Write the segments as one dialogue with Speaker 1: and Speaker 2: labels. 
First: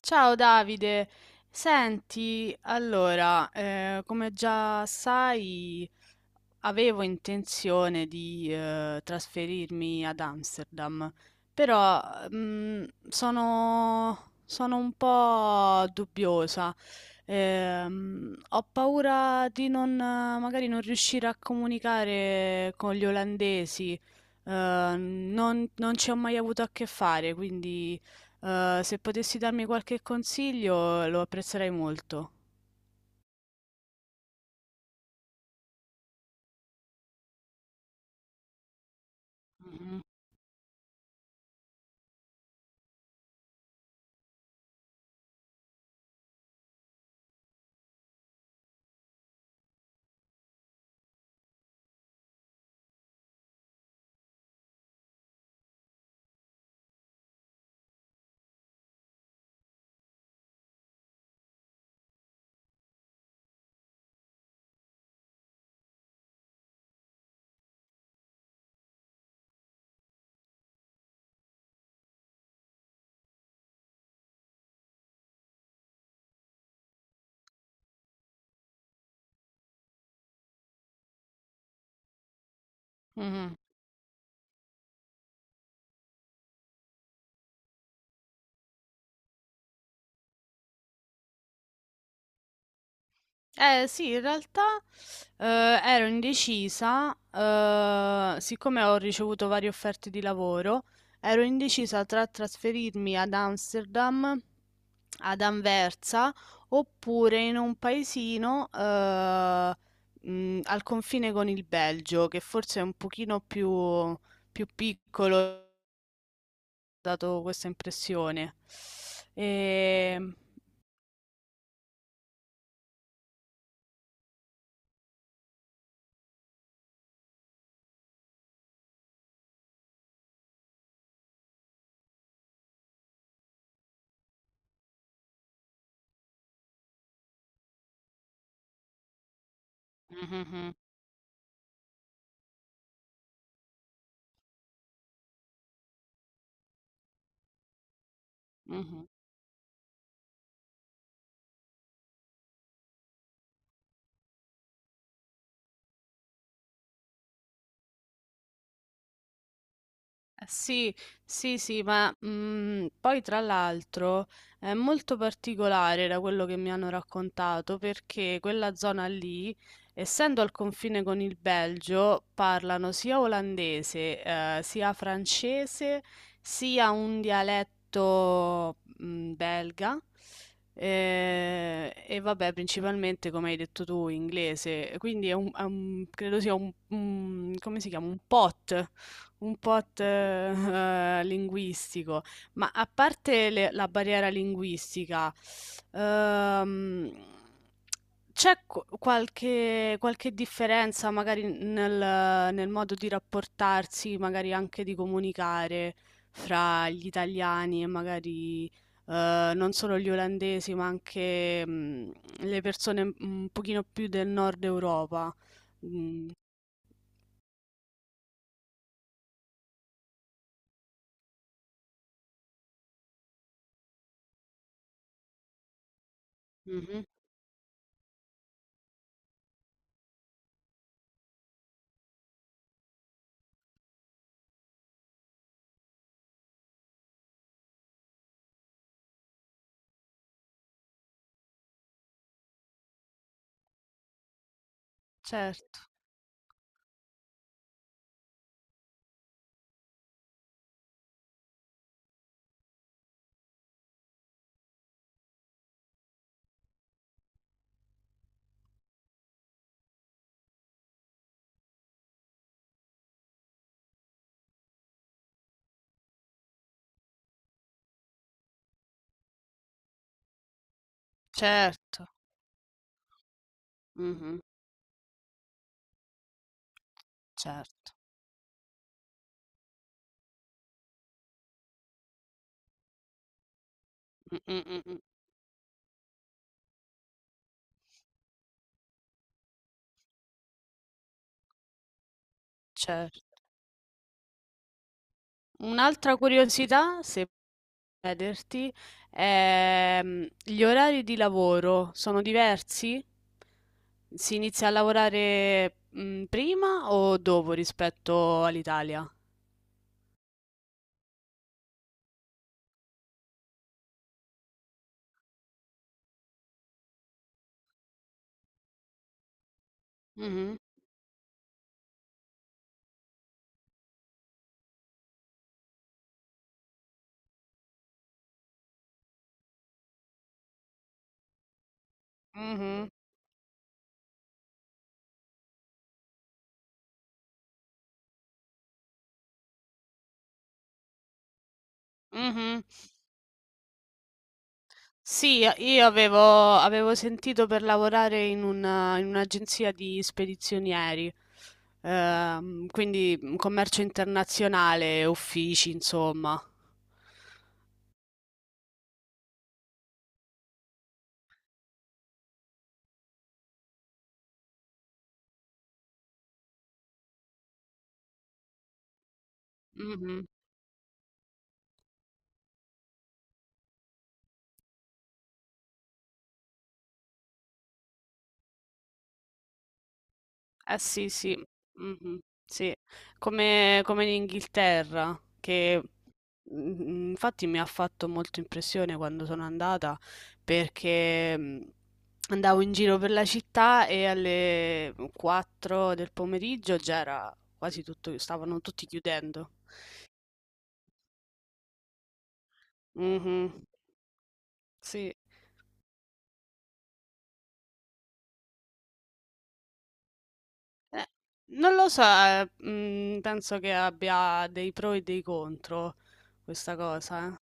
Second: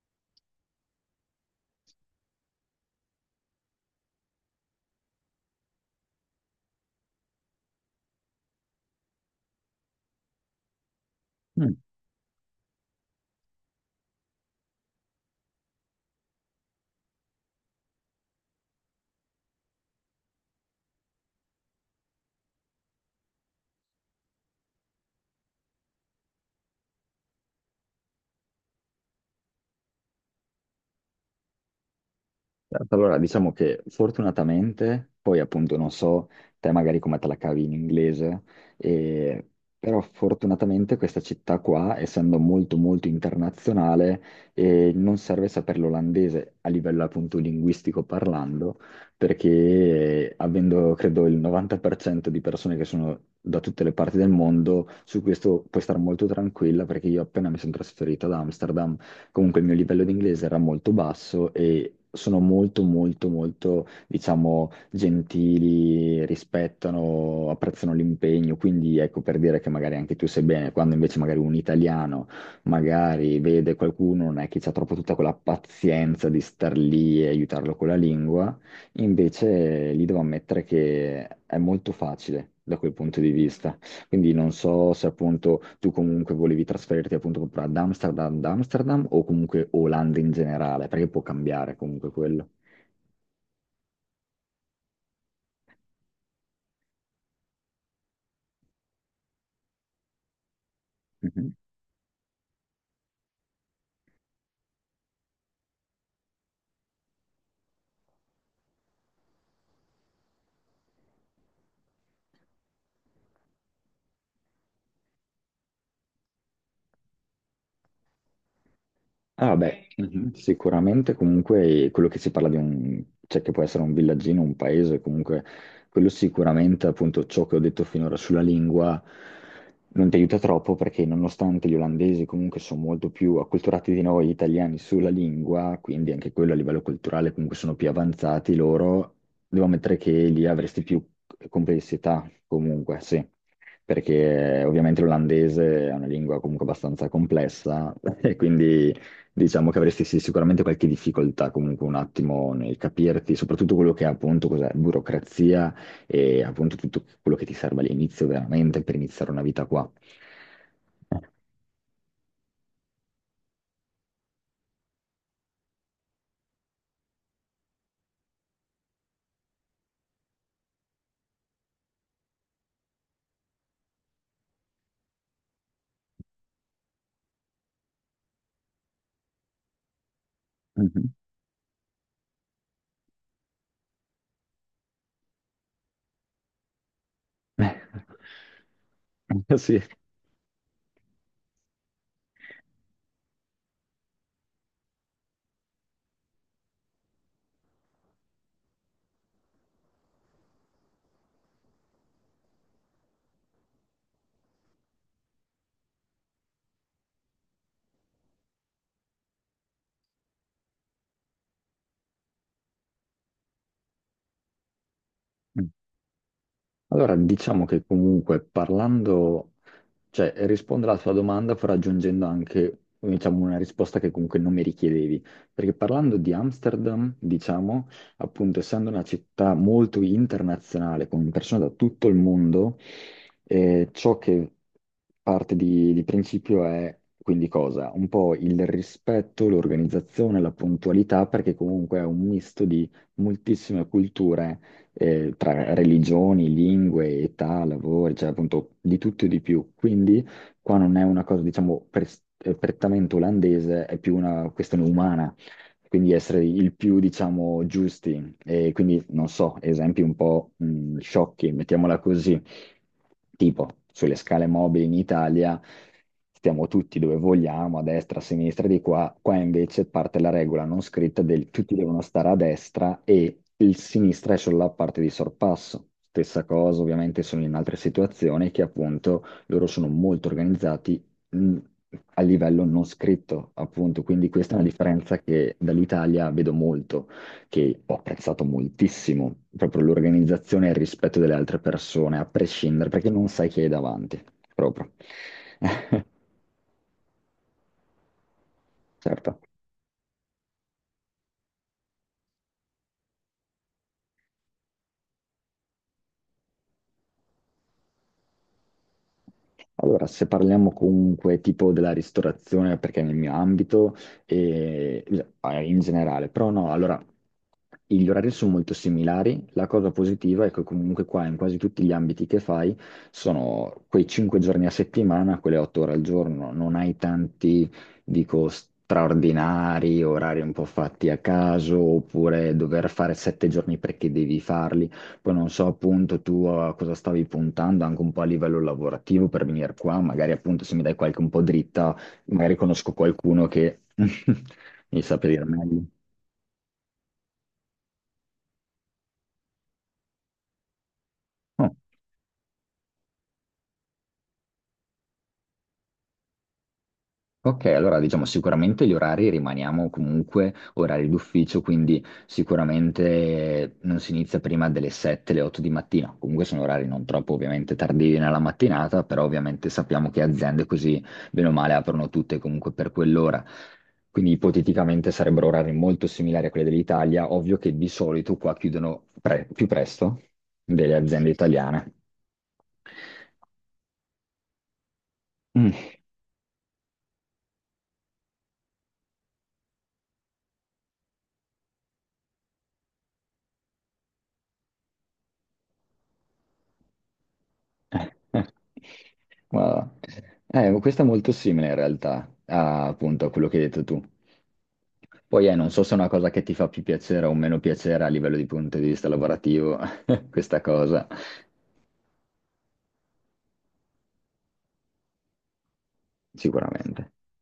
Speaker 1: Ciao Davide. Senti, allora, come già sai, avevo intenzione di, trasferirmi ad Amsterdam.
Speaker 2: Mm.
Speaker 1: Però, sono un po' dubbiosa. Ho paura di non magari non riuscire a comunicare con gli olandesi. Non ci ho mai avuto a che fare, quindi, se potessi darmi qualche consiglio lo apprezzerei molto.
Speaker 2: Certo. Allora, diciamo che fortunatamente, poi appunto non so te magari come te la cavi in inglese, e- però
Speaker 1: Mh-mh.
Speaker 2: fortunatamente questa città qua, essendo molto molto internazionale, non serve sapere l'olandese a livello appunto linguistico parlando, perché avendo credo il 90% di persone che sono da tutte le parti del mondo, su questo puoi stare molto tranquilla perché io appena mi sono trasferito ad Amsterdam, comunque il mio livello di inglese era molto basso e sono molto molto molto, diciamo, gentili, rispettano, apprezzano l'impegno, quindi ecco per dire che magari anche tu sei bene, quando invece magari un italiano magari vede qualcuno, non è che c'ha troppo tutta quella pazienza di star lì e aiutarlo con la lingua, invece lì devo ammettere che è molto facile da quel punto di
Speaker 1: Mh-mh.
Speaker 2: vista. Quindi non so se appunto tu comunque volevi trasferirti appunto proprio ad Amsterdam o comunque Olanda in generale, perché può cambiare comunque quello.
Speaker 1: Eh sì, in realtà eh, ero indecisa, siccome ho ricevuto varie offerte di lavoro. Ero indecisa tra trasferirmi ad Amsterdam, ad Anversa, oppure in un paesino al confine con il Belgio, che forse è un pochino più piccolo, ho dato questa impressione.
Speaker 2: Ah beh,
Speaker 1: E...
Speaker 2: sicuramente comunque quello che si parla di un, cioè che può essere un villaggino, un paese, comunque quello sicuramente appunto ciò che ho detto finora sulla lingua non ti aiuta troppo perché nonostante gli olandesi comunque sono molto più acculturati di noi italiani sulla lingua, quindi anche quello a livello culturale comunque sono più avanzati loro, devo ammettere che lì
Speaker 1: Mhm,
Speaker 2: avresti più complessità comunque, sì. Perché ovviamente l'olandese è una lingua comunque abbastanza complessa e quindi
Speaker 1: mhm.
Speaker 2: diciamo che avresti sì, sicuramente qualche difficoltà comunque un attimo nel capirti, soprattutto quello che è appunto cos'è, burocrazia e appunto tutto quello che ti serve all'inizio veramente per iniziare una vita qua.
Speaker 1: Sì, sì, sì, ma poi tra l'altro è molto particolare da quello che mi hanno raccontato, perché quella zona lì, essendo al confine con il Belgio, parlano sia olandese, sia francese, sia un dialetto belga.
Speaker 2: Mhm.
Speaker 1: E vabbè, principalmente come hai detto tu, inglese, quindi credo sia un, come si chiama? Un pot. Un
Speaker 2: Sì.
Speaker 1: pot, linguistico. Ma a parte la barriera linguistica, ehm, c'è qualche differenza magari nel modo di rapportarsi, magari anche di comunicare fra gli italiani e magari non solo gli olandesi, ma anche le persone un pochino più del nord Europa? Mm.
Speaker 2: Allora, diciamo che comunque parlando. Cioè, rispondo alla tua domanda però aggiungendo anche, diciamo, una risposta che comunque non mi richiedevi, perché parlando di
Speaker 1: Mhm.
Speaker 2: Amsterdam, diciamo, appunto, essendo una città molto internazionale, con persone da tutto il mondo, e ciò che parte di principio è quindi cosa? Un po' il rispetto, l'organizzazione, la puntualità, perché comunque è un misto di moltissime culture, tra
Speaker 1: Certo,
Speaker 2: religioni, lingue, età, lavori, cioè appunto di tutto e di più. Quindi qua non è una cosa, diciamo, prettamente olandese, è più una questione umana. Quindi essere il più, diciamo, giusti. E quindi, non so, esempi un po' sciocchi, mettiamola così. Tipo, sulle scale mobili in Italia stiamo tutti dove vogliamo, a destra, a sinistra, di qua. Qua invece parte la regola non scritta del tutti devono
Speaker 1: certo.
Speaker 2: stare a destra e il sinistra è
Speaker 1: Mh-mh.
Speaker 2: solo la parte di sorpasso. Stessa cosa, ovviamente, sono in altre
Speaker 1: Certo.
Speaker 2: situazioni che appunto loro sono molto organizzati mh, a livello non scritto, appunto. Quindi
Speaker 1: Mh,
Speaker 2: questa è una
Speaker 1: mh, mh, mh.
Speaker 2: differenza che dall'Italia vedo molto, che ho apprezzato moltissimo, proprio l'organizzazione e il rispetto delle altre persone, a prescindere, perché
Speaker 1: Certo.
Speaker 2: non sai chi hai davanti, proprio. Eh,
Speaker 1: Un'altra curiosità, se posso chiederti,
Speaker 2: certo.
Speaker 1: gli orari di lavoro sono diversi? Si inizia a lavorare, prima o dopo rispetto all'Italia?
Speaker 2: Allora, se parliamo comunque tipo della ristorazione, perché è nel mio ambito, e in generale, però no, allora gli orari sono molto similari. La cosa positiva è
Speaker 1: Mh-mh.
Speaker 2: che comunque qua in quasi tutti gli ambiti che fai sono quei 5 giorni a settimana, quelle 8 ore al giorno, non hai tanti, dico, straordinari, orari un po' fatti a caso, oppure dover
Speaker 1: Mh-mh.
Speaker 2: fare 7 giorni perché devi farli. Poi non so appunto tu a cosa stavi puntando anche un po' a livello lavorativo per venire qua, magari appunto se mi dai qualche un po' dritta, magari
Speaker 1: Mh-mh.
Speaker 2: conosco qualcuno che mi saprà
Speaker 1: Sì,
Speaker 2: dire meglio.
Speaker 1: io avevo sentito per lavorare in in un'agenzia di spedizionieri,
Speaker 2: Oh,
Speaker 1: quindi commercio internazionale, uffici, insomma.
Speaker 2: ok, allora diciamo sicuramente gli orari rimaniamo comunque orari d'ufficio, quindi sicuramente non si inizia prima delle 7, le 8 di mattina, comunque sono orari non troppo ovviamente tardivi nella mattinata, però ovviamente sappiamo che
Speaker 1: Mhm.
Speaker 2: aziende così bene o male aprono tutte comunque per quell'ora. Quindi ipoteticamente sarebbero orari molto similari a quelli dell'Italia, ovvio che di solito qua chiudono più presto
Speaker 1: Eh
Speaker 2: delle
Speaker 1: sì,
Speaker 2: aziende
Speaker 1: sì,
Speaker 2: italiane.
Speaker 1: mhm, sì, come in Inghilterra,
Speaker 2: Mm.
Speaker 1: che infatti mi ha fatto molto impressione quando sono andata, perché andavo in giro per la città e alle 4 del pomeriggio già era quasi tutto, stavano tutti chiudendo.
Speaker 2: Ma, questo è molto simile in realtà appunto a quello che hai
Speaker 1: Mhm,
Speaker 2: detto tu.
Speaker 1: sì.
Speaker 2: Poi non so se è una cosa che ti fa più piacere o meno piacere a livello di punto di vista lavorativo, questa
Speaker 1: Eh,
Speaker 2: cosa,
Speaker 1: non lo so, penso che abbia dei pro e dei contro questa
Speaker 2: sicuramente.
Speaker 1: cosa, eh.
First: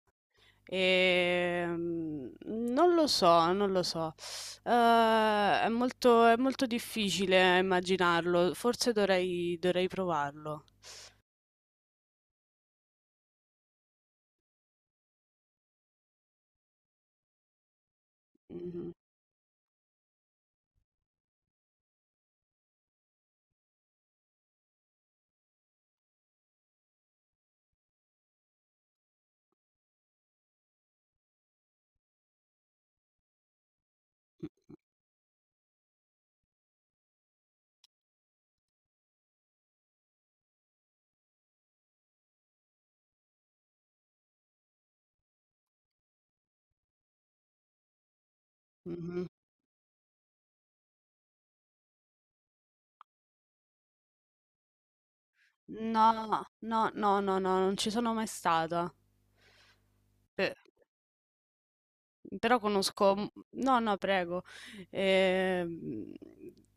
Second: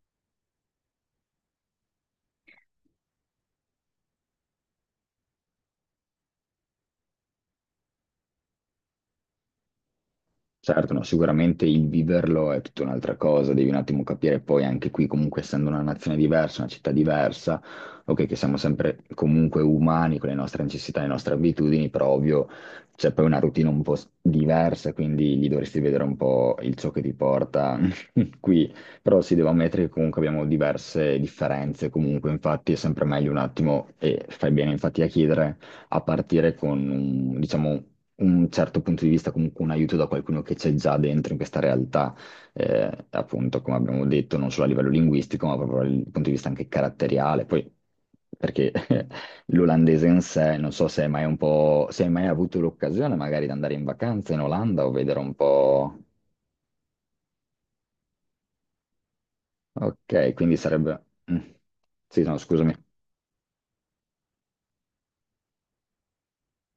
Speaker 1: Non lo so, non lo so. Eh, è molto difficile immaginarlo. Forse dovrei provarlo.
Speaker 2: Certo, no, sicuramente il viverlo è tutta un'altra cosa, devi un attimo capire poi anche qui, comunque essendo una nazione diversa, una città diversa, ok, che siamo
Speaker 1: Mhm,
Speaker 2: sempre comunque umani con le nostre necessità, le nostre abitudini, però ovvio c'è poi una routine un po' diversa, quindi gli dovresti vedere un po' il ciò che ti porta qui, però si deve ammettere che comunque abbiamo diverse differenze, comunque infatti è sempre meglio un attimo, e fai bene infatti a chiedere, a partire con un, diciamo, un certo punto di vista, comunque un aiuto da qualcuno che c'è già dentro in questa realtà, appunto, come abbiamo detto, non solo a livello linguistico, ma proprio dal punto di vista anche caratteriale. Poi, perché
Speaker 1: mhm.
Speaker 2: l'olandese in sé, non so se hai mai un po', se hai mai avuto l'occasione magari di andare in vacanza in Olanda o vedere un po'...
Speaker 1: No, no, no, no, no, non ci sono mai stata.
Speaker 2: Ok,
Speaker 1: Pe-
Speaker 2: quindi sarebbe... mm. Sì, no,
Speaker 1: però
Speaker 2: scusami.
Speaker 1: conosco. No, no, prego. Ehm,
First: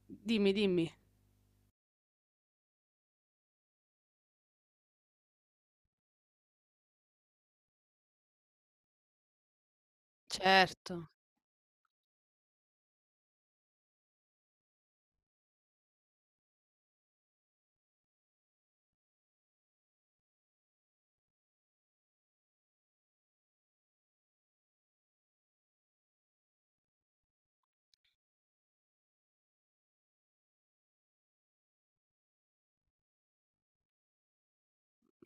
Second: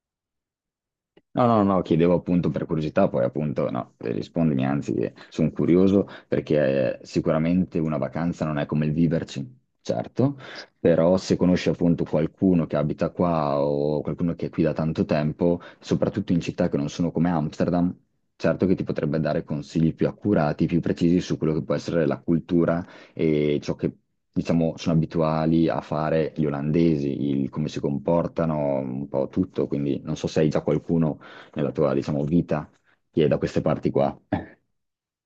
Speaker 1: dimmi, dimmi.
Speaker 2: No, no, no, chiedevo appunto per curiosità, poi appunto no, rispondimi, anzi, sono curioso perché sicuramente una vacanza non è come il viverci, certo,
Speaker 1: Certo.
Speaker 2: però se conosci appunto qualcuno che abita qua o qualcuno che è qui da tanto tempo, soprattutto in città che non sono come Amsterdam, certo che ti potrebbe dare consigli più accurati, più precisi su quello che può essere la cultura e ciò che, diciamo, sono abituali a fare gli olandesi, il come si comportano, un po' tutto, quindi non so se hai già qualcuno nella tua, diciamo, vita che è da queste parti qua.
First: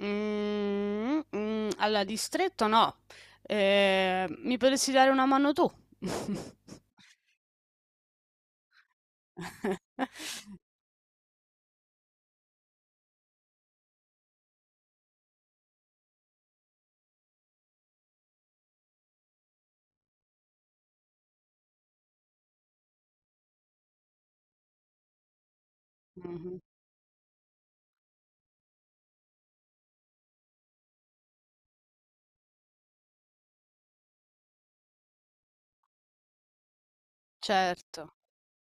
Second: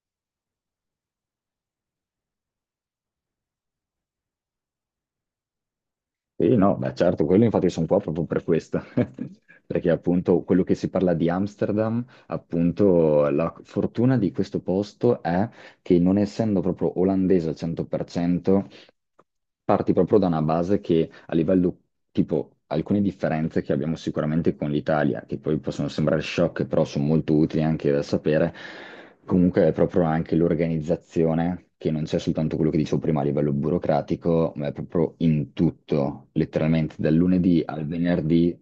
Speaker 1: Allora, distretto no. Mi potresti dare una mano tu?
Speaker 2: E no, beh, certo, quello infatti sono qua proprio per questo, perché appunto quello che si parla di Amsterdam, appunto la fortuna di questo posto è che non essendo proprio olandese al 100%, parti proprio da una base che a livello tipo alcune differenze che abbiamo sicuramente con l'Italia, che poi possono sembrare
Speaker 1: Mh-mh.
Speaker 2: shock, però sono molto utili anche da sapere, comunque è proprio anche l'organizzazione, che non c'è soltanto quello che dicevo prima a livello burocratico, ma è proprio in tutto, letteralmente dal lunedì al
Speaker 1: Certo,
Speaker 2: venerdì,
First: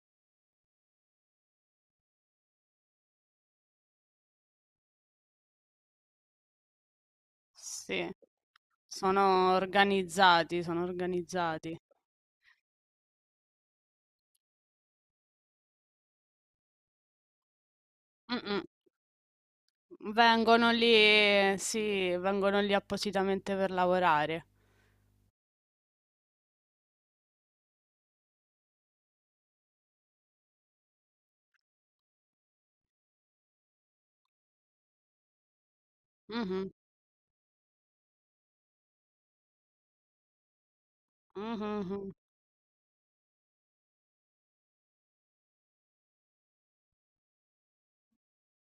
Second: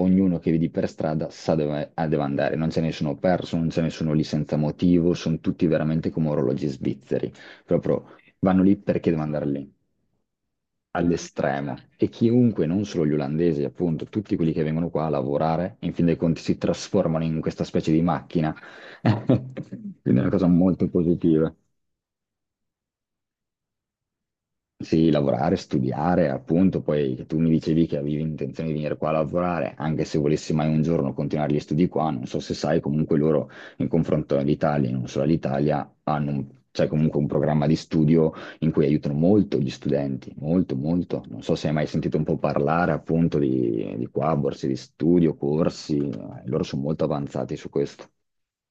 Speaker 2: ognuno che vedi per strada sa dove, ah, deve andare, non c'è nessuno perso, non c'è nessuno lì senza motivo, sono tutti veramente come orologi svizzeri,
Speaker 1: sì.
Speaker 2: proprio vanno lì perché devono andare
Speaker 1: Sono
Speaker 2: lì
Speaker 1: organizzati, sono
Speaker 2: all'estremo
Speaker 1: organizzati.
Speaker 2: e chiunque, non solo gli olandesi, appunto, tutti quelli che vengono qua a lavorare, in fin dei conti si trasformano in questa specie di macchina.
Speaker 1: Mh-mh.
Speaker 2: Quindi è una cosa
Speaker 1: Vengono
Speaker 2: molto positiva.
Speaker 1: lì sì, vengono lì appositamente per lavorare.
Speaker 2: Sì, lavorare, studiare, appunto, poi che tu mi dicevi che avevi intenzione di venire qua a lavorare, anche se volessi mai un giorno continuare gli studi qua, non so se sai, comunque loro in confronto all'Italia, e non solo all'Italia, hanno
Speaker 1: Mh-mh.
Speaker 2: c'è comunque un programma di studio in cui aiutano molto gli studenti, molto, molto. Non so se hai mai
Speaker 1: Mh-mh-mh.
Speaker 2: sentito un po' parlare appunto di qua, borse di studio, corsi, loro sono molto avanzati su questo.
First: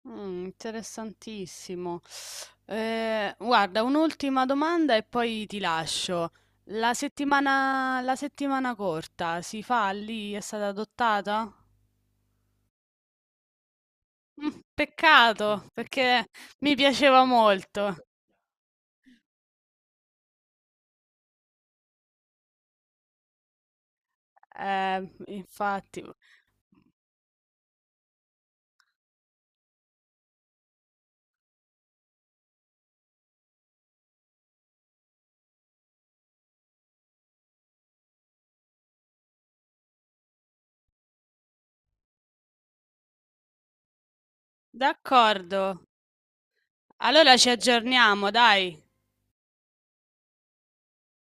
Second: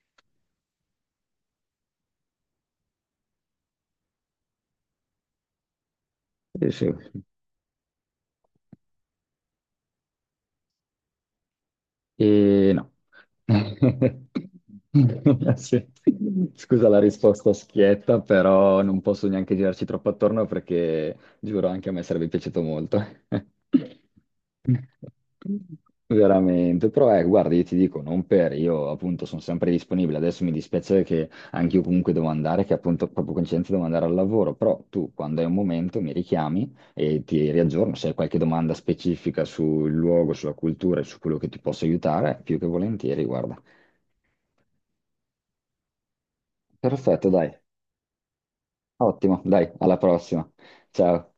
Speaker 1: Interessantissimo. Guarda, un'ultima domanda e poi ti lascio.
Speaker 2: Sì, sì.
Speaker 1: La settimana corta si fa lì? È stata adottata?
Speaker 2: E no.
Speaker 1: Peccato,
Speaker 2: Sì.
Speaker 1: perché mi
Speaker 2: Scusa la
Speaker 1: piaceva
Speaker 2: risposta
Speaker 1: molto.
Speaker 2: schietta, però non posso neanche girarci troppo attorno perché giuro anche a me sarebbe piaciuto molto.
Speaker 1: Infatti.
Speaker 2: Veramente, però guarda, io ti dico, non per, io appunto sono sempre disponibile, adesso mi dispiace che anche io comunque devo andare, che appunto proprio coincidente devo andare al lavoro, però tu quando hai un momento mi richiami e ti riaggiorno. Se hai qualche domanda specifica sul luogo, sulla cultura e su quello che ti posso aiutare, più che volentieri, guarda.
Speaker 1: D'accordo.
Speaker 2: Perfetto,
Speaker 1: Allora ci
Speaker 2: dai.
Speaker 1: aggiorniamo, dai.
Speaker 2: Ottimo, dai, alla prossima. Ciao.